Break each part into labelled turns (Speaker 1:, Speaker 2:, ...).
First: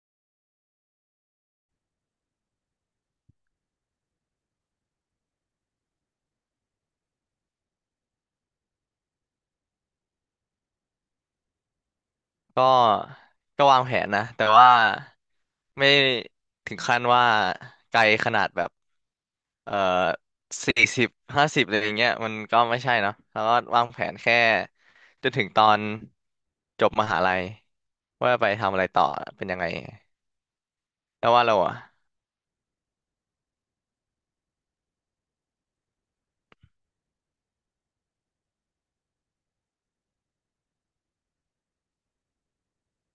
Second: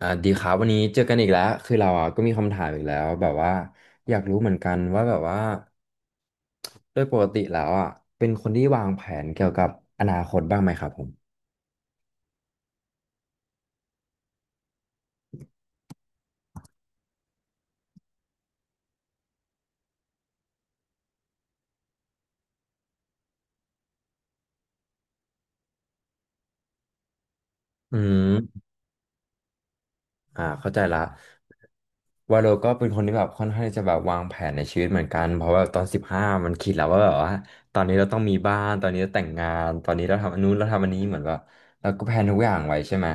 Speaker 1: ดีครับวันนี้เจอกันอีกแล้วคือเราอ่ะก็มีคำถามอีกแล้วแบบว่าอยากรู้เหมือนกันว่าแบบว่าโดยปกติแล้วอ่ะเป็นคนที่วางแผนเกี่ยวกับอนาคตบ้างไหมครับผม
Speaker 2: ก็ก็วางแผนนะแต่ว่าไม่ถึงขั้นว่าไกลขนาดแบบเอ่อ4050อะไรอย่างเงี้ยมันก็ไม่ใช่เนาะแล้วก็วางแผนแค่จนถึงตอนจบมหาลัย
Speaker 1: อื
Speaker 2: ว่าไป
Speaker 1: ม
Speaker 2: ทำอะไรต่อเป็นยังไง
Speaker 1: อ่าเข้าใจละ
Speaker 2: แล้วว่าเราอ่ะ
Speaker 1: วาโลก็เป็นคนที่แบบค่อนข้างที่จะแบบวางแผนในชีวิตเหมือนกันเพราะว่าตอนสิบห้ามันคิดแล้วว่าแบบว่าตอนนี้เราต้องมีบ้านตอนนี้เราแต่งงานตอนนี้เราทำอันนู้นเราทำอันนี้เหมือนแบบเราก็แพลนทุกอย่างไว้ใช่ไหม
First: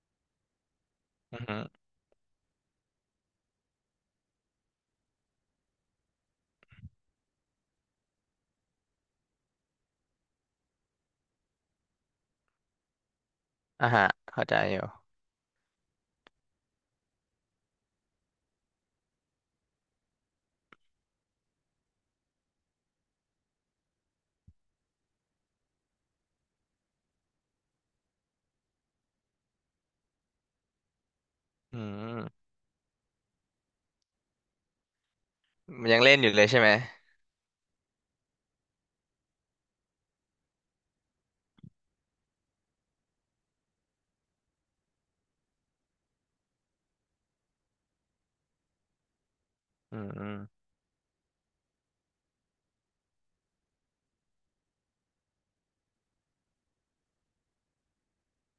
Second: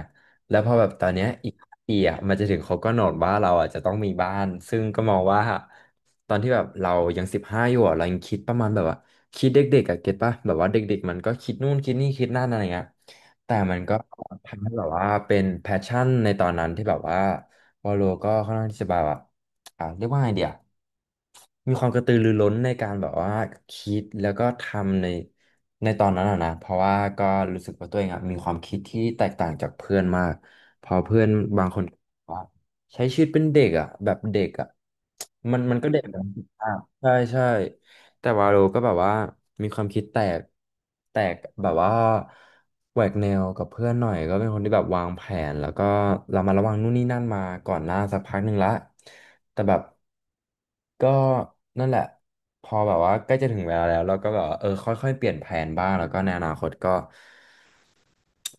Speaker 1: แล้วพอแบบตอนเนี้ย
Speaker 2: อือ
Speaker 1: อีก
Speaker 2: ฮึ
Speaker 1: 5 ปีอ่ะมันจะถึงเขาก็กำหนดว่าเราอ่ะจะต้องมีบ้านซึ่งก็มองว่าตอนที่แบบเรายังสิบห้าอยู่อ่ะเรายังคิดประมาณแบบว่าคิดเด็กๆอ่ะเก็ตป่ะแบบว่าเด็กๆมันก็คิดนู่นคิดนี่คิดนั่นอะไรเงี้ย แต่มัน
Speaker 2: อ่ะ
Speaker 1: ก็
Speaker 2: ฮะเข้าใจ
Speaker 1: ทำให้
Speaker 2: อ
Speaker 1: แบบว่า
Speaker 2: ยู่
Speaker 1: เป็นแพชชั่นในตอนนั้นที่แบบว่าวอลโลก็ค่อนข้างที่จะแบบว่าเรียกว่าไงเดียมีความกระตือรือร้นในการแบบว่าคิดแล้วก็ทำในตอนนั้นอะนะเพราะว่าก็รู้สึกว่าตัวเองอะมีความคิดที่แตกต่างจากเพื่อนมากเพื่อนบาง
Speaker 2: อื
Speaker 1: คนว่า
Speaker 2: ม
Speaker 1: ใช้ชีวิตเป็นเด็กอ่ะแบบเด็กอ่ะมัน
Speaker 2: มั
Speaker 1: ก็
Speaker 2: นยั
Speaker 1: เด็
Speaker 2: ง
Speaker 1: ก
Speaker 2: เล่น
Speaker 1: นะ
Speaker 2: อยู่เลยใช่
Speaker 1: อ่ะ
Speaker 2: ไหม
Speaker 1: ใช่ใช่ แต่วาโลก็แบบว่ามีความคิดแตกแบบว่าแหวกแนวกับเพื่อนหน่อยก็เป็นคนที่แบบวางแผนแล้วก็เรามาระวังนู่นนี่นั่นมาก่อนหน้าสักพักหนึ่งละแต่แบบ
Speaker 2: อืม
Speaker 1: ก็นั่นแหละพอแบบว่าใกล้จะถึงเวลาแล้วเราก็แบบว่าเออค่อยๆเปลี่ยนแผนบ้างแล้วก็ในอนาคตก็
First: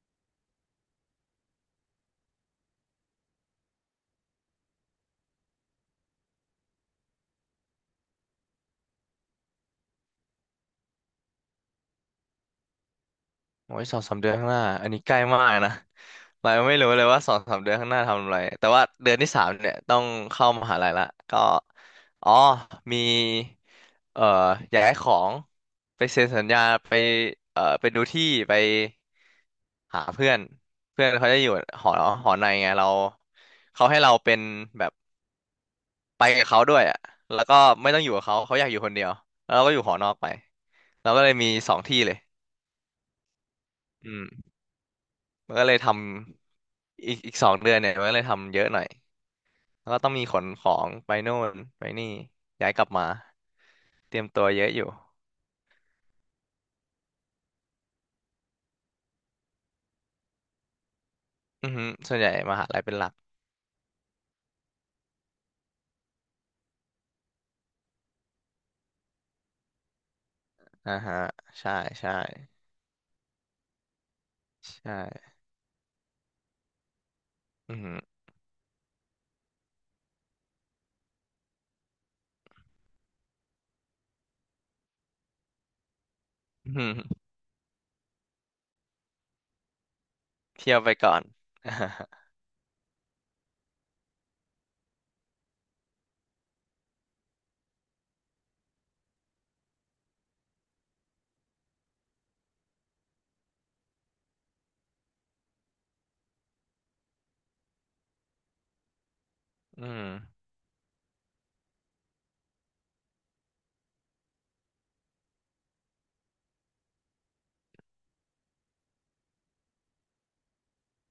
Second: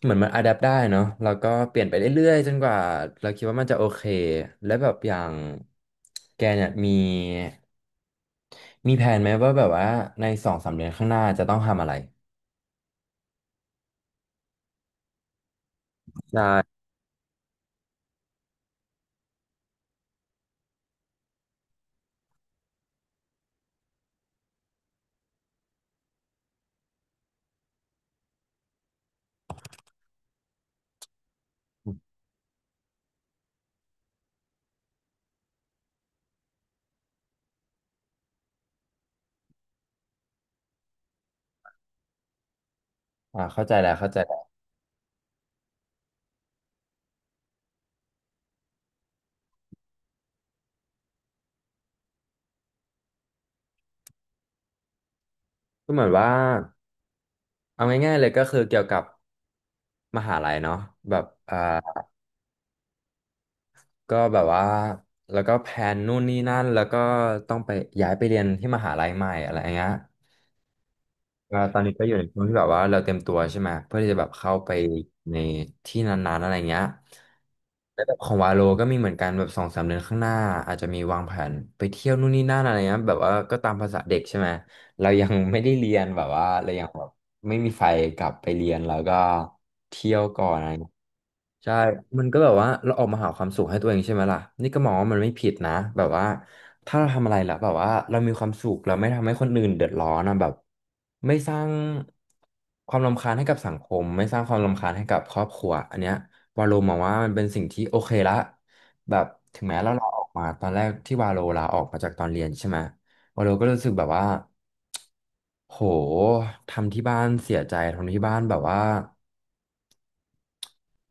Speaker 1: เหมือนมันอะแดปได้เนาะแล้วก็เปลี่ยนไปเรื่อยๆจนกว่าเราคิดว่ามันจะโอเคและแบบอย่างแกเนี่ยมีแผนไหมว่าแบบว่าในสองสามเดือนข้างหน้าจะต้องทำอะไร
Speaker 2: โอ้ยสองสามเดือนข้างหน้าอันนี้ใกล้มากนะ
Speaker 1: ใช่
Speaker 2: เรายังไม่รู้เลยว่าสองสามเดือนข้างหน้าทำอะไรแต่ว่าเดือนที่สามเนี่ยต้องเข้ามหาลัยละก็อ๋อมีเอ่อย้ายของไปเซ็นสัญญาไปไปดูที่ไปหาเพื่อนเพื่อนเขาจะอยู่หอหอในไงเราเขาให้เราเป็นแบบไปกับเขาด้วยอ่ะแล้วก็ไม่ต้องอยู่กับเขาเขาอยากอยู่คนเดียวแล้วเราก็อยู่หอนอกไปเราก็เลยมีสองที่เลย
Speaker 1: อ่าเข้าใจแล้วเข้า
Speaker 2: อื
Speaker 1: ใจ
Speaker 2: ม
Speaker 1: แล้ว
Speaker 2: มันก็เลยทำอีก2 เดือนเนี่ยมันก็เลยทำเยอะหน่อยแล้วก็ต้องมีขนของไปโน่นไปนี่ย้ายกลับมาเตรียมตัวเยอะอยู่
Speaker 1: ก็เหมือนว่าเอาง่ายๆเลยก็คือเกี่ยวกับมหาลัยเนาะแบบอ่า
Speaker 2: อือหือส่วนใหญ่มหาลัยเป็นหลัก
Speaker 1: ก็แบบว่าแล้วก็แพนนู่นนี่นั่นแล้วก็ต้องไปย้ายไปเรียนที่มหาลัยใหม่อะไรอย่างเงี้ย
Speaker 2: อ่าฮะ
Speaker 1: ก็
Speaker 2: ใช่
Speaker 1: ตอนนี้ก็อ
Speaker 2: ใช่
Speaker 1: ยู่ในช่วงที่แบบว่าเราเตรียมตัวใช่ไหมเพื่อที่จะแบบเข้าไป
Speaker 2: ใช่
Speaker 1: ในที่นานๆอะไรเงี้ย
Speaker 2: อือหือ
Speaker 1: แล้วแบบของวาโลก็มีเหมือนกันแบบสองสามเดือนข้างหน้าอาจจะมีวางแผนไปเที่ยวนู่นนี่นั่นอะไรเงี้ยแบบว่าก็ตามภาษาเด็กใช่ไหม เรายังไม่ได้เรียนแบบว่าเรา
Speaker 2: อือ
Speaker 1: ยั
Speaker 2: หื
Speaker 1: ง
Speaker 2: อ
Speaker 1: แบบไม่มีไฟกลับไปเรียนแล้วก็เที่ยวก่อนอะไร
Speaker 2: เที่ยว
Speaker 1: เงี้
Speaker 2: ไป
Speaker 1: ย
Speaker 2: ก่อน
Speaker 1: ใช่มันก็แบบว่าเราออกมาหาความสุขให้ตัวเองใช่ไหมล่ะนี่ก็มองว่ามันไม่ผิดนะแบบว่าถ้าเราทำอะไรแล้วแบบว่าเรามีความสุขเราไม่ทำให้คนอื่นเดือดร้อนนะแบบไม่สร้างความรำคาญให้กับสังคมไม่สร้างความรำคาญให้กับครอบครัวอันเนี้ยวาโลมองว่ามันเป็นสิ่งที่โอเคละแบบถึงแม้
Speaker 2: อื
Speaker 1: เราลา
Speaker 2: ม
Speaker 1: ออกมาตอนแรกที่วาโลลาออกมาจากตอนเรียนใช่ไหม วาโลก็รู้สึกแบบว่าโหทำที่บ้านเสียใจทำที่บ้านแบบว่า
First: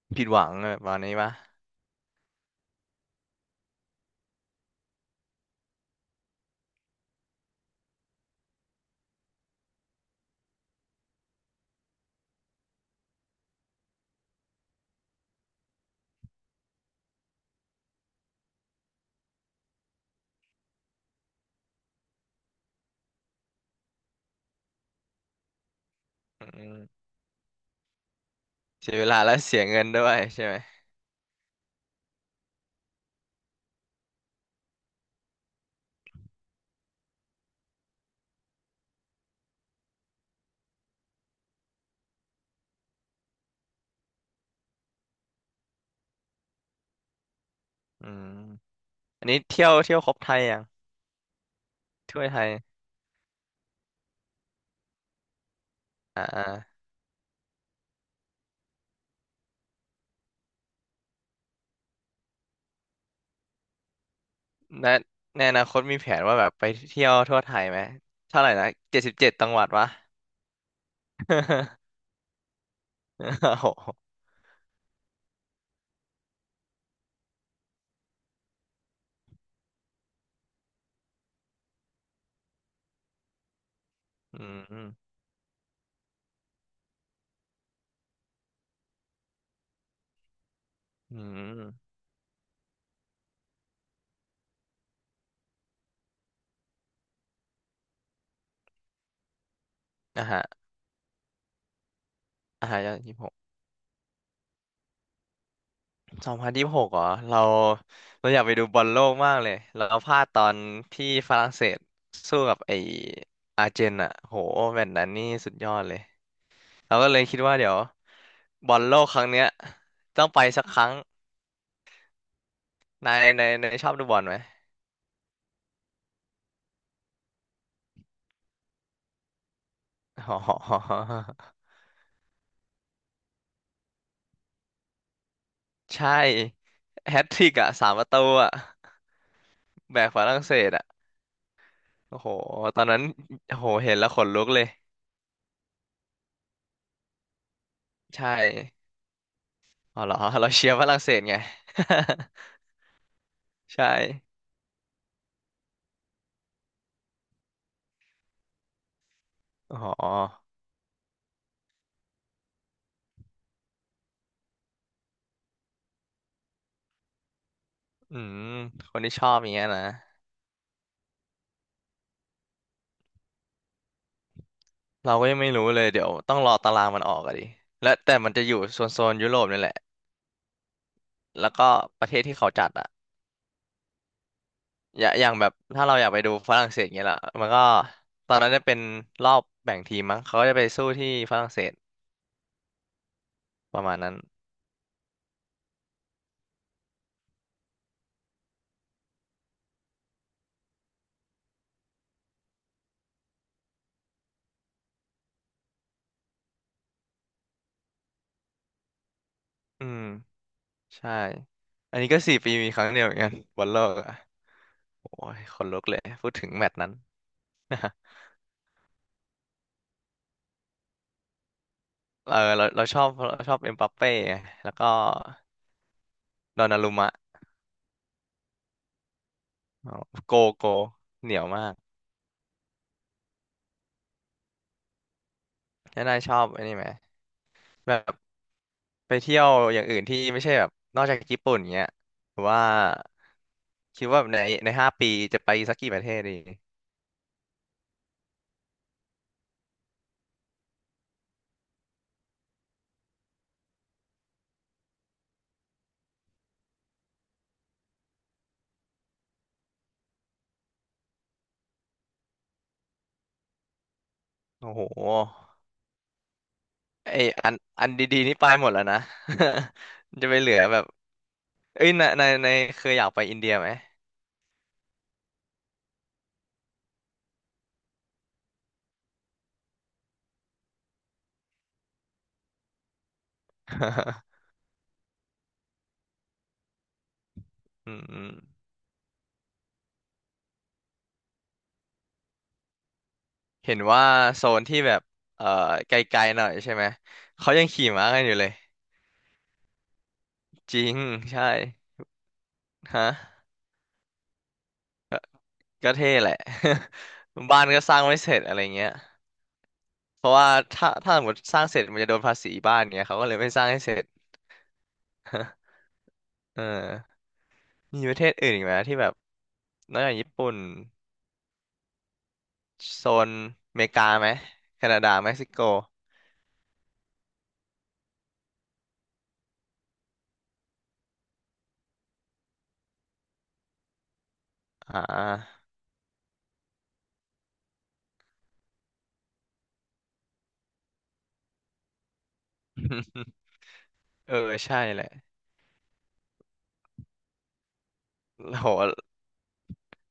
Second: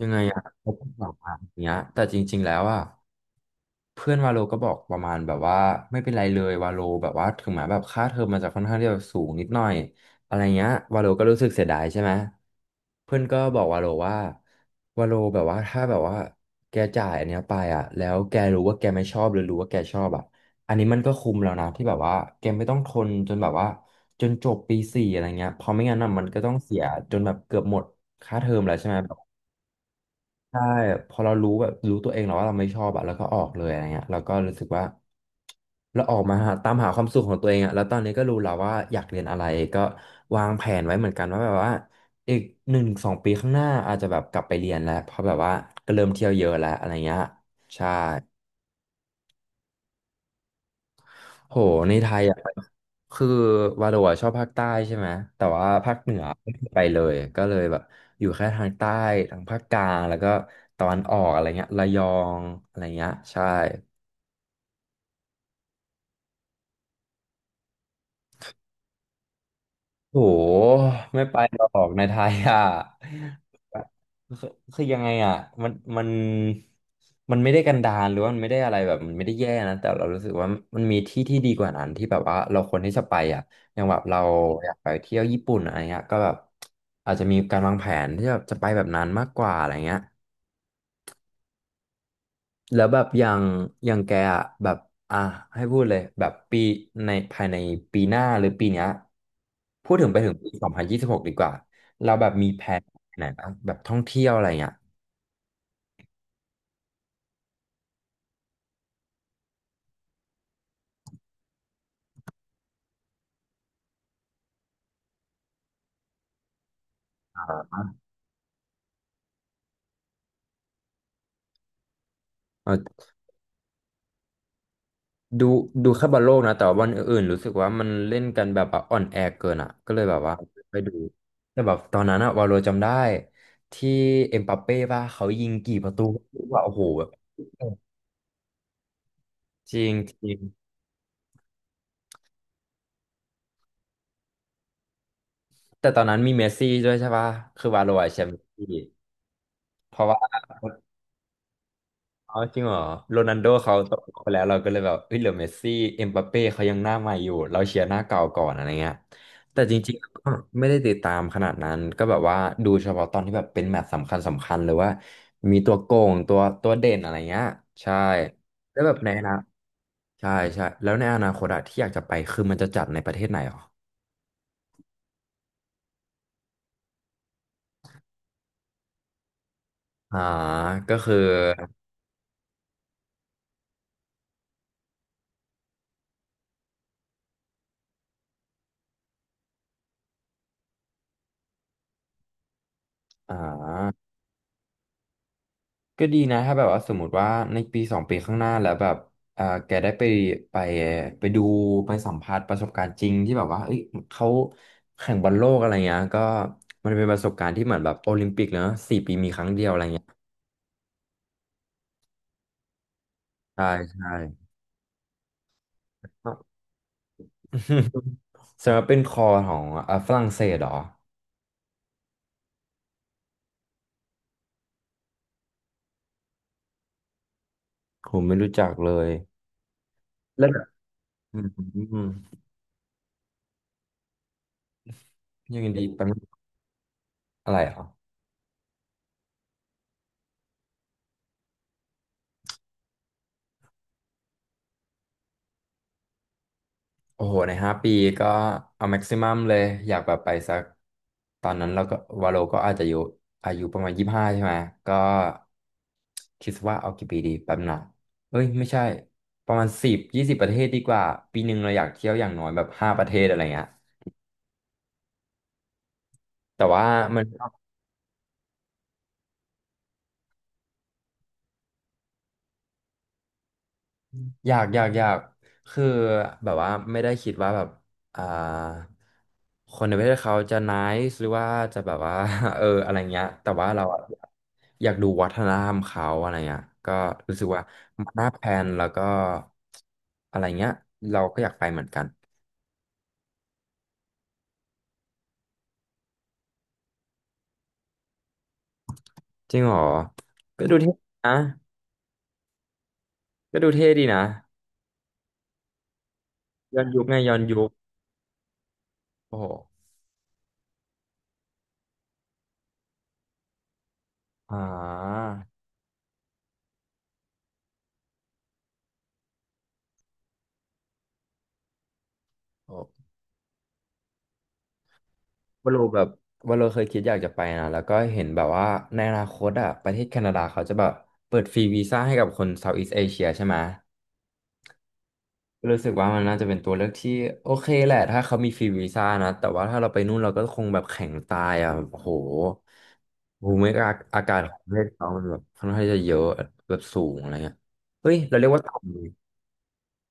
Speaker 1: ยังไง
Speaker 2: ผิดห
Speaker 1: อะ
Speaker 2: วัง
Speaker 1: เขา
Speaker 2: อะ
Speaker 1: พู
Speaker 2: ประ
Speaker 1: ด
Speaker 2: มาณ
Speaker 1: แบ
Speaker 2: นี้
Speaker 1: บ
Speaker 2: ปะ
Speaker 1: เนี้ยแต่จริงๆแล้วอะ เพื่อนวาโลก็บอกประมาณแบบว่าไม่เป็นไรเลยวาโลแบบว่าถึงแม้แบบค่าเทอมมันจะค่อนข้างที่จะสูงนิดหน่อยอะไรเงี้ยวาโลก็รู้สึกเสียดายใช่ไหมเพื่อนก็บอกวาโลว่าวาโลแบบว่าถ้าแบบว่าแกจ่ายอันเนี้ยไปอ่ะแล้วแกรู้ว่าแกไม่ชอบหรือรู้ว่าแกชอบอ่ะอันนี้มันก็คุ้มแล้วนะที่แบบว่าแกไม่ต้องทนจนแบบว่าจนจบปี 4อะไรเงี้ยเพราะไม่งั้นน่ะมันก็
Speaker 2: อื
Speaker 1: ต้องเสีย
Speaker 2: ม
Speaker 1: จนแบบเกือบหมดค่าเทอมแล้วใช่
Speaker 2: เสี
Speaker 1: ไหม
Speaker 2: ยเวลาและเสียเงินด้วยใช่ไหม
Speaker 1: ใช่พอเรารู้แบบรู้ตัวเองแล้วว่าเราไม่ชอบอะแล้วก็ออกเลยอะไรเงี้ยเราก็รู้สึกว่าเราออกมาหาตามหาความสุขของตัวเองอะแล้วตอนนี้ก็รู้แล้วว่าอยากเรียนอะไรก็วางแผนไว้เหมือนกันว่าแบบว่าอีก1-2 ปีข้างหน้าอาจจะแบบกลับไปเรียนแล้วเพราะแบบว่าก็เริ่มเที่ยวเยอะแล้วอะไรเงี้ยใช่
Speaker 2: อืมอันนี้เที่ยวครบไทยยัง
Speaker 1: โหในไท
Speaker 2: ทั่
Speaker 1: ย
Speaker 2: วไท
Speaker 1: อ่ะ
Speaker 2: ย
Speaker 1: คือวาโรอะชอบภาคใต้ใช่ไหมแต่ว่าภาคเหนื
Speaker 2: อ่
Speaker 1: อไม่เคยไป
Speaker 2: า
Speaker 1: เลยก็เลยแบบอยู่แค่ทางใต้ทางภาคกลางแล้วก็ตอนออกอะไรเงี้ยระยองอะไรเงี้ยใช่
Speaker 2: แนในอนาคตมีแผนว่าแบบไปเที่ยวทั่วไทยไหมเท่าไหร่นะ77จังหวัดวะ
Speaker 1: โอ้โหไม่ไปหรอกในไทยอ่ะ
Speaker 2: โอ้โห
Speaker 1: คือคือยังไงอ่ะมันมันไม่ได้กันดารหรือว่ามันไม่ได้อะไรแบบมันไม่ได้แย่นะแต่เรารู้สึกว่ามันมีที่ที่ดีกว่านั้นที่แบบว่าเราควรที่จะไปอ่ะอย่างแบบเรา
Speaker 2: อื
Speaker 1: อยาก
Speaker 2: ม
Speaker 1: ไปเที่ยวญี่ปุ่นอะไรเงี้ยก็แบบอาจจะมีการวางแผนที่แบบจะไปแบบนั้นมากกว่าอะไรเงี้ย
Speaker 2: อืม
Speaker 1: แล้วแบบอย่างอย่างแกอะแบบอ่ะให้พูดเลยแบบปีในภายในปีหน้าหรือปีเนี้ยพูดถึงไป
Speaker 2: อ่ะ
Speaker 1: ถึง
Speaker 2: ฮะ
Speaker 1: ปี 2026ดีกว่าเราแบบมีแผ
Speaker 2: อ่ะฮะ
Speaker 1: น
Speaker 2: ยี่สิบ
Speaker 1: ไหน
Speaker 2: หก
Speaker 1: นะแบบท่องเที่ยวอะไรเงี้ย
Speaker 2: 2026เหรอเราเราอยากไปดูบอลโลกมากเลยเราพลาดตอนที่ฝรั่งเศสสู้กับไออาร์เจนอ่ะโหแมตช์นั้นนี่สุดยอดเลยเราก็เลยคิดว่าเดี๋ยวบอลโลกครั้งเนี้ยต้องไปสักครั้ง
Speaker 1: เออ
Speaker 2: นายชอบดูบอลไหม
Speaker 1: ดูดูแค่บอลโลกนะแต่ว่าวันอื่นๆรู้สึกว่ามันเล่นกันแบบว่าอ่อนแอเกินอ่ะก็เลยแบบว่า
Speaker 2: อ๋
Speaker 1: ไปดู
Speaker 2: อ
Speaker 1: แต่แบบตอนนั้นอะวาโลจำได้ที่เอ็มบัปเป้ป่ะเขายิงกี่ประตู
Speaker 2: ใช่
Speaker 1: ว่าโอ้โหแบบ
Speaker 2: แฮตทริกอ่ะ3 ประตูอ่ะ
Speaker 1: จริง
Speaker 2: แบกฝ
Speaker 1: จริ
Speaker 2: รั่
Speaker 1: ง
Speaker 2: งเศสอ่ะโอ้โหตอนนั้นโอ้โหเห็นแล้วขนลุกเลย
Speaker 1: แต่ตอนนั้นมีเมสซี่ด้วยใช่ปะคือวาโลอะแช
Speaker 2: ใช่
Speaker 1: มป์เมสซี่เพ
Speaker 2: อ๋อ
Speaker 1: ราะ
Speaker 2: เหรอ
Speaker 1: ว่า
Speaker 2: เราเชียร์ฝรั่งเศสไง
Speaker 1: เอาจริงเหรอโรนัลโด เขา
Speaker 2: ใช่
Speaker 1: ตกไปแล้วเราก็เลยแบบเอ้ยเหลือเมสซี่เอ็มบัปเป้เขายังหน้าใหม่อยู่เราเชียร์หน้าเก่าก่อนอะไรเงี้ยแต่จ
Speaker 2: อ๋
Speaker 1: ริง
Speaker 2: อ
Speaker 1: ๆก็ไม่ได้ติดตามขนาดนั้นก็แบบว่าดูเฉพาะตอนที่แบบเป็นแมตช์สำคัญสำคัญหรือว่ามีตัวโกงตัวเด่นอะไรเงี้ยใช่
Speaker 2: อืม
Speaker 1: แล้วแบ
Speaker 2: ค
Speaker 1: บ
Speaker 2: น
Speaker 1: ใน
Speaker 2: ที่
Speaker 1: อ
Speaker 2: ชอ
Speaker 1: นา
Speaker 2: บอย่างเงี้ยนะ
Speaker 1: ใช่ใช่แล้วในอนาคตอะที่อยากจะไปคือมันจะจัดในประเทศไหนหรอ
Speaker 2: เราก็ยังไม่รู้เลยเดี๋ยวต้องรอตารางมันออกอะดิและแต่มันจะอยู่โซนยุโรปนี่แหละ
Speaker 1: อ่าก็คือ
Speaker 2: แล้วก็ประเทศที่เขาจัดอ่ะอย่างแบบถ้าเราอยากไปดูฝรั่งเศสเงี้ยล่ะมันก็ตอนนั้นจะเป็นรอบแบ่งทีมมั้งเขาก็จะไปสู้ที่ฝรั่งเศส
Speaker 1: อ่
Speaker 2: ประมาณ
Speaker 1: า
Speaker 2: นั้น
Speaker 1: ก็ดีนะถ้าแบบว่าสมมติว่าในปีสองปีข้างหน้าแล้วแบบเอ่าแกได้ไปไปไปดูไปสัมผัสประสบการณ์จริงที่แบบว่าเอ้ยเขาแข่งบอลโลกอะไรเงี้ยก็มันเป็นประสบการณ์ที่เหมือนแบบโอลิมปิกเนอะ4 ปีมีครั้งเดียวอะไร
Speaker 2: อืม
Speaker 1: เงี้ย
Speaker 2: ใช่อันนี้ก็4 ปีมีครั้งเดียวเหมือนกันบอ
Speaker 1: ใช่
Speaker 2: ลโลก
Speaker 1: ใช่
Speaker 2: อ่ะโอ้ยคนลุกเลย
Speaker 1: ค
Speaker 2: พู
Speaker 1: รั
Speaker 2: ด
Speaker 1: บ
Speaker 2: ถึงแมตช์นั้น
Speaker 1: สำหรับเป็นคอของเอ่าฝรั่งเศสเหรอ
Speaker 2: เออเราชอบเอ็มบัปเป้ไงแล้วก็ดอนนารุมะ
Speaker 1: ผมไม่รู้จักเลย
Speaker 2: อ๋อโก
Speaker 1: แล้วแบ
Speaker 2: โก
Speaker 1: บ
Speaker 2: เหนี
Speaker 1: อ
Speaker 2: ยวมาก
Speaker 1: ืมอย่างดี
Speaker 2: แล้
Speaker 1: เป็
Speaker 2: ว
Speaker 1: น
Speaker 2: นายชอบไอันนี้ไหม
Speaker 1: อะไรเหรอ
Speaker 2: แบบไปเที่ยวอย่างอื่นที่ไม่ใช่แบบนอกจากญี่ปุ่นเงี้ยหรือว่าคิดว่าใน5 ปีจะไปสักกี่ประเทศดี
Speaker 1: โอ้โหใน5 ปีก็เอาแม็กซิมัมเลยอยากแบบไปสักตอนนั้นเราก็วาโลก็อาจจะอยู่อายุประมาณ25ใช่ไหมก็คิดว่าเอากี่ปีดีแป๊บหนึงเอ้ยไม่ใช่ประมาณ10-20ประเทศดีกว่าปีหนึ่งเราอยากเที่ยวอย่างน้อยแบบ5 ประเทศอะไรเงี้ย
Speaker 2: โอ้โห
Speaker 1: แต่ว่า
Speaker 2: ไอ
Speaker 1: มัน
Speaker 2: อันอันดีๆนี่ไปหมดแล้วนะ จะไปเหลือแบบ เอ้ยในในในเคยอยากไปอินเดียไหม
Speaker 1: อยากคือแบบว่าไม่ได้คิดว่าแบบอ่าคนในประเทศเขาจะ n i า e หรือว่าจะแบบว่า เอออะไรเงี้ยแต่ว่าเราอะ อยากดูวัฒนธรรมเขาอะไรเงี้ยก็รู้สึกว่า
Speaker 2: อืม
Speaker 1: มั น
Speaker 2: อื
Speaker 1: น่า
Speaker 2: ม
Speaker 1: แพลนแล้วก็อะไรเงี้ยเราก็อยากไปเหมือนกัน
Speaker 2: เห็นว่าโซนที่แบบเอ่อไกลๆหน่อยใช่ไหมเขายังขี่ม้ากันอยู่เลย
Speaker 1: จริงเหรอก็ดู
Speaker 2: จริ
Speaker 1: เท่
Speaker 2: ง
Speaker 1: นะ
Speaker 2: ใช่ฮะ
Speaker 1: ก็ดูเท่ดีนะ
Speaker 2: ก็เท่แหละ
Speaker 1: ย้อนยุคไงย้อน
Speaker 2: บ้า
Speaker 1: ยุ
Speaker 2: น
Speaker 1: ค
Speaker 2: ก็สร้างไม่เสร็จอะไรเงี้ย
Speaker 1: โอ้โห
Speaker 2: เพราะว่าถ้าสมมติสร้างเสร็จมันจะโดนภาษีบ้านเงี้ยเขาก็เลยไม่สร้างให้เสร็จ
Speaker 1: อ่า
Speaker 2: เออมีประเทศอื่นอีกไหมที่แบบนอกจากญี่ปุ่นโซนอเมริกาไหมแคนาดาเม็กซิโก
Speaker 1: ว่าโลแบบว่าโลเคยคิดอยากจะไปนะแล้วก็เห็นแบบว่าในอนาคตอ่ะประเทศแคนาดาเขาจะแบบเปิดฟรีวีซ่าให้กับคนเซาท์อีส t ์เอเชียใช่ไหม
Speaker 2: อ่า
Speaker 1: ก็รู้สึกว่ามันน่าจะเป็นตัวเลือกที่โอเคแหละถ้าเขามีฟรีวีซ่านะแต่ว่าถ้าเราไปนู่นเราก็คงแบบแข็งตายอ่ะโอ้โห ภูมิอา
Speaker 2: เอ
Speaker 1: กา
Speaker 2: อ
Speaker 1: ศของประ
Speaker 2: ใช่
Speaker 1: เทศ
Speaker 2: แหละ
Speaker 1: เขามันแบบค่อนข้างจะเยอะแบบสูงอะไรเงี้ยเฮ้ยเราเรียกว่า
Speaker 2: โห
Speaker 1: ต่ำเลย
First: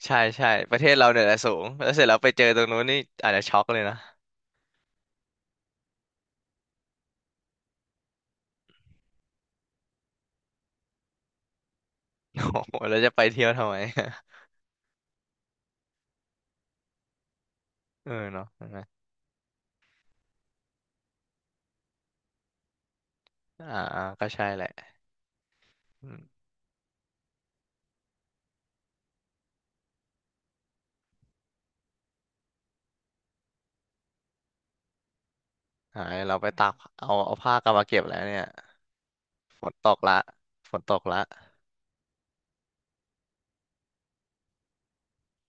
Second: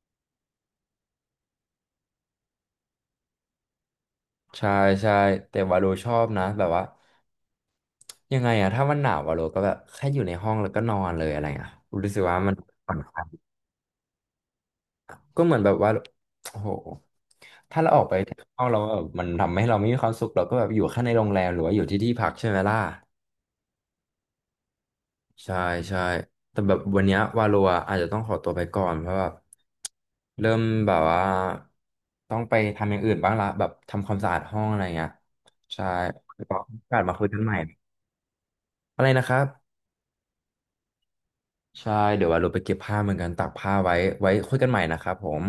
Speaker 2: ใช่ใช่ประเทศเราเนี่ยแหละสูงแล้วเสร็จแล้วไปเจอตรงนู้นนี่อาจจะช็อกเลยนะ
Speaker 1: ใช่ใช่แต่ว่าโลชอบนะแบบว่า ยังไงอะถ้ามันหนาวอะโลก็แบบแค่อยู่ในห้องแล้วก็นอนเลยอะไรอะรู้สึกว่ามัน
Speaker 2: โอ้โห
Speaker 1: ผ่อ
Speaker 2: แล้
Speaker 1: น
Speaker 2: วจะ
Speaker 1: ค
Speaker 2: ไป
Speaker 1: ลาย
Speaker 2: เที่ยวทำไม
Speaker 1: ก็เหมือนแบบว่าโอ้โหถ้าเราออ ก
Speaker 2: เออ
Speaker 1: ไปข้าง
Speaker 2: เนาะ
Speaker 1: นอ
Speaker 2: ใช่
Speaker 1: ก
Speaker 2: ไหม
Speaker 1: เราแบบมันทำให้เราไม่มีความสุขเราก็แบบอยู่แค่ในโรงแรมหรือว่าอยู่ที่ที่พักใช่ไหมล่ะ
Speaker 2: อ่าอ่าก็ใช่แหละ
Speaker 1: ใช่ใช่
Speaker 2: อืม
Speaker 1: แต่แบบวันเนี้ยวาโลอะอาจจะต้องขอตัวไปก่อนเพราะแบบเริ่มแบบว่าต้องไปทำอย่างอื่นบ้างละแบบทำความสะอาดห้องอะไรเงี้ยใช่
Speaker 2: หายเรา
Speaker 1: แล้ว
Speaker 2: ไป
Speaker 1: ก็
Speaker 2: ตาก
Speaker 1: โอกาส
Speaker 2: เอา
Speaker 1: มาคุย
Speaker 2: เอา
Speaker 1: กันให
Speaker 2: ผ้า
Speaker 1: ม่
Speaker 2: กลับมาเก็บแล้วเนี่ย
Speaker 1: อะไรนะครับ
Speaker 2: ฝนตกละฝนตกละ
Speaker 1: ใช่ เดี๋ยวว่าเราไปเก็บผ้าเหมือนกันตากผ้าไว้ ไว้คุยกันใหม่นะครับผม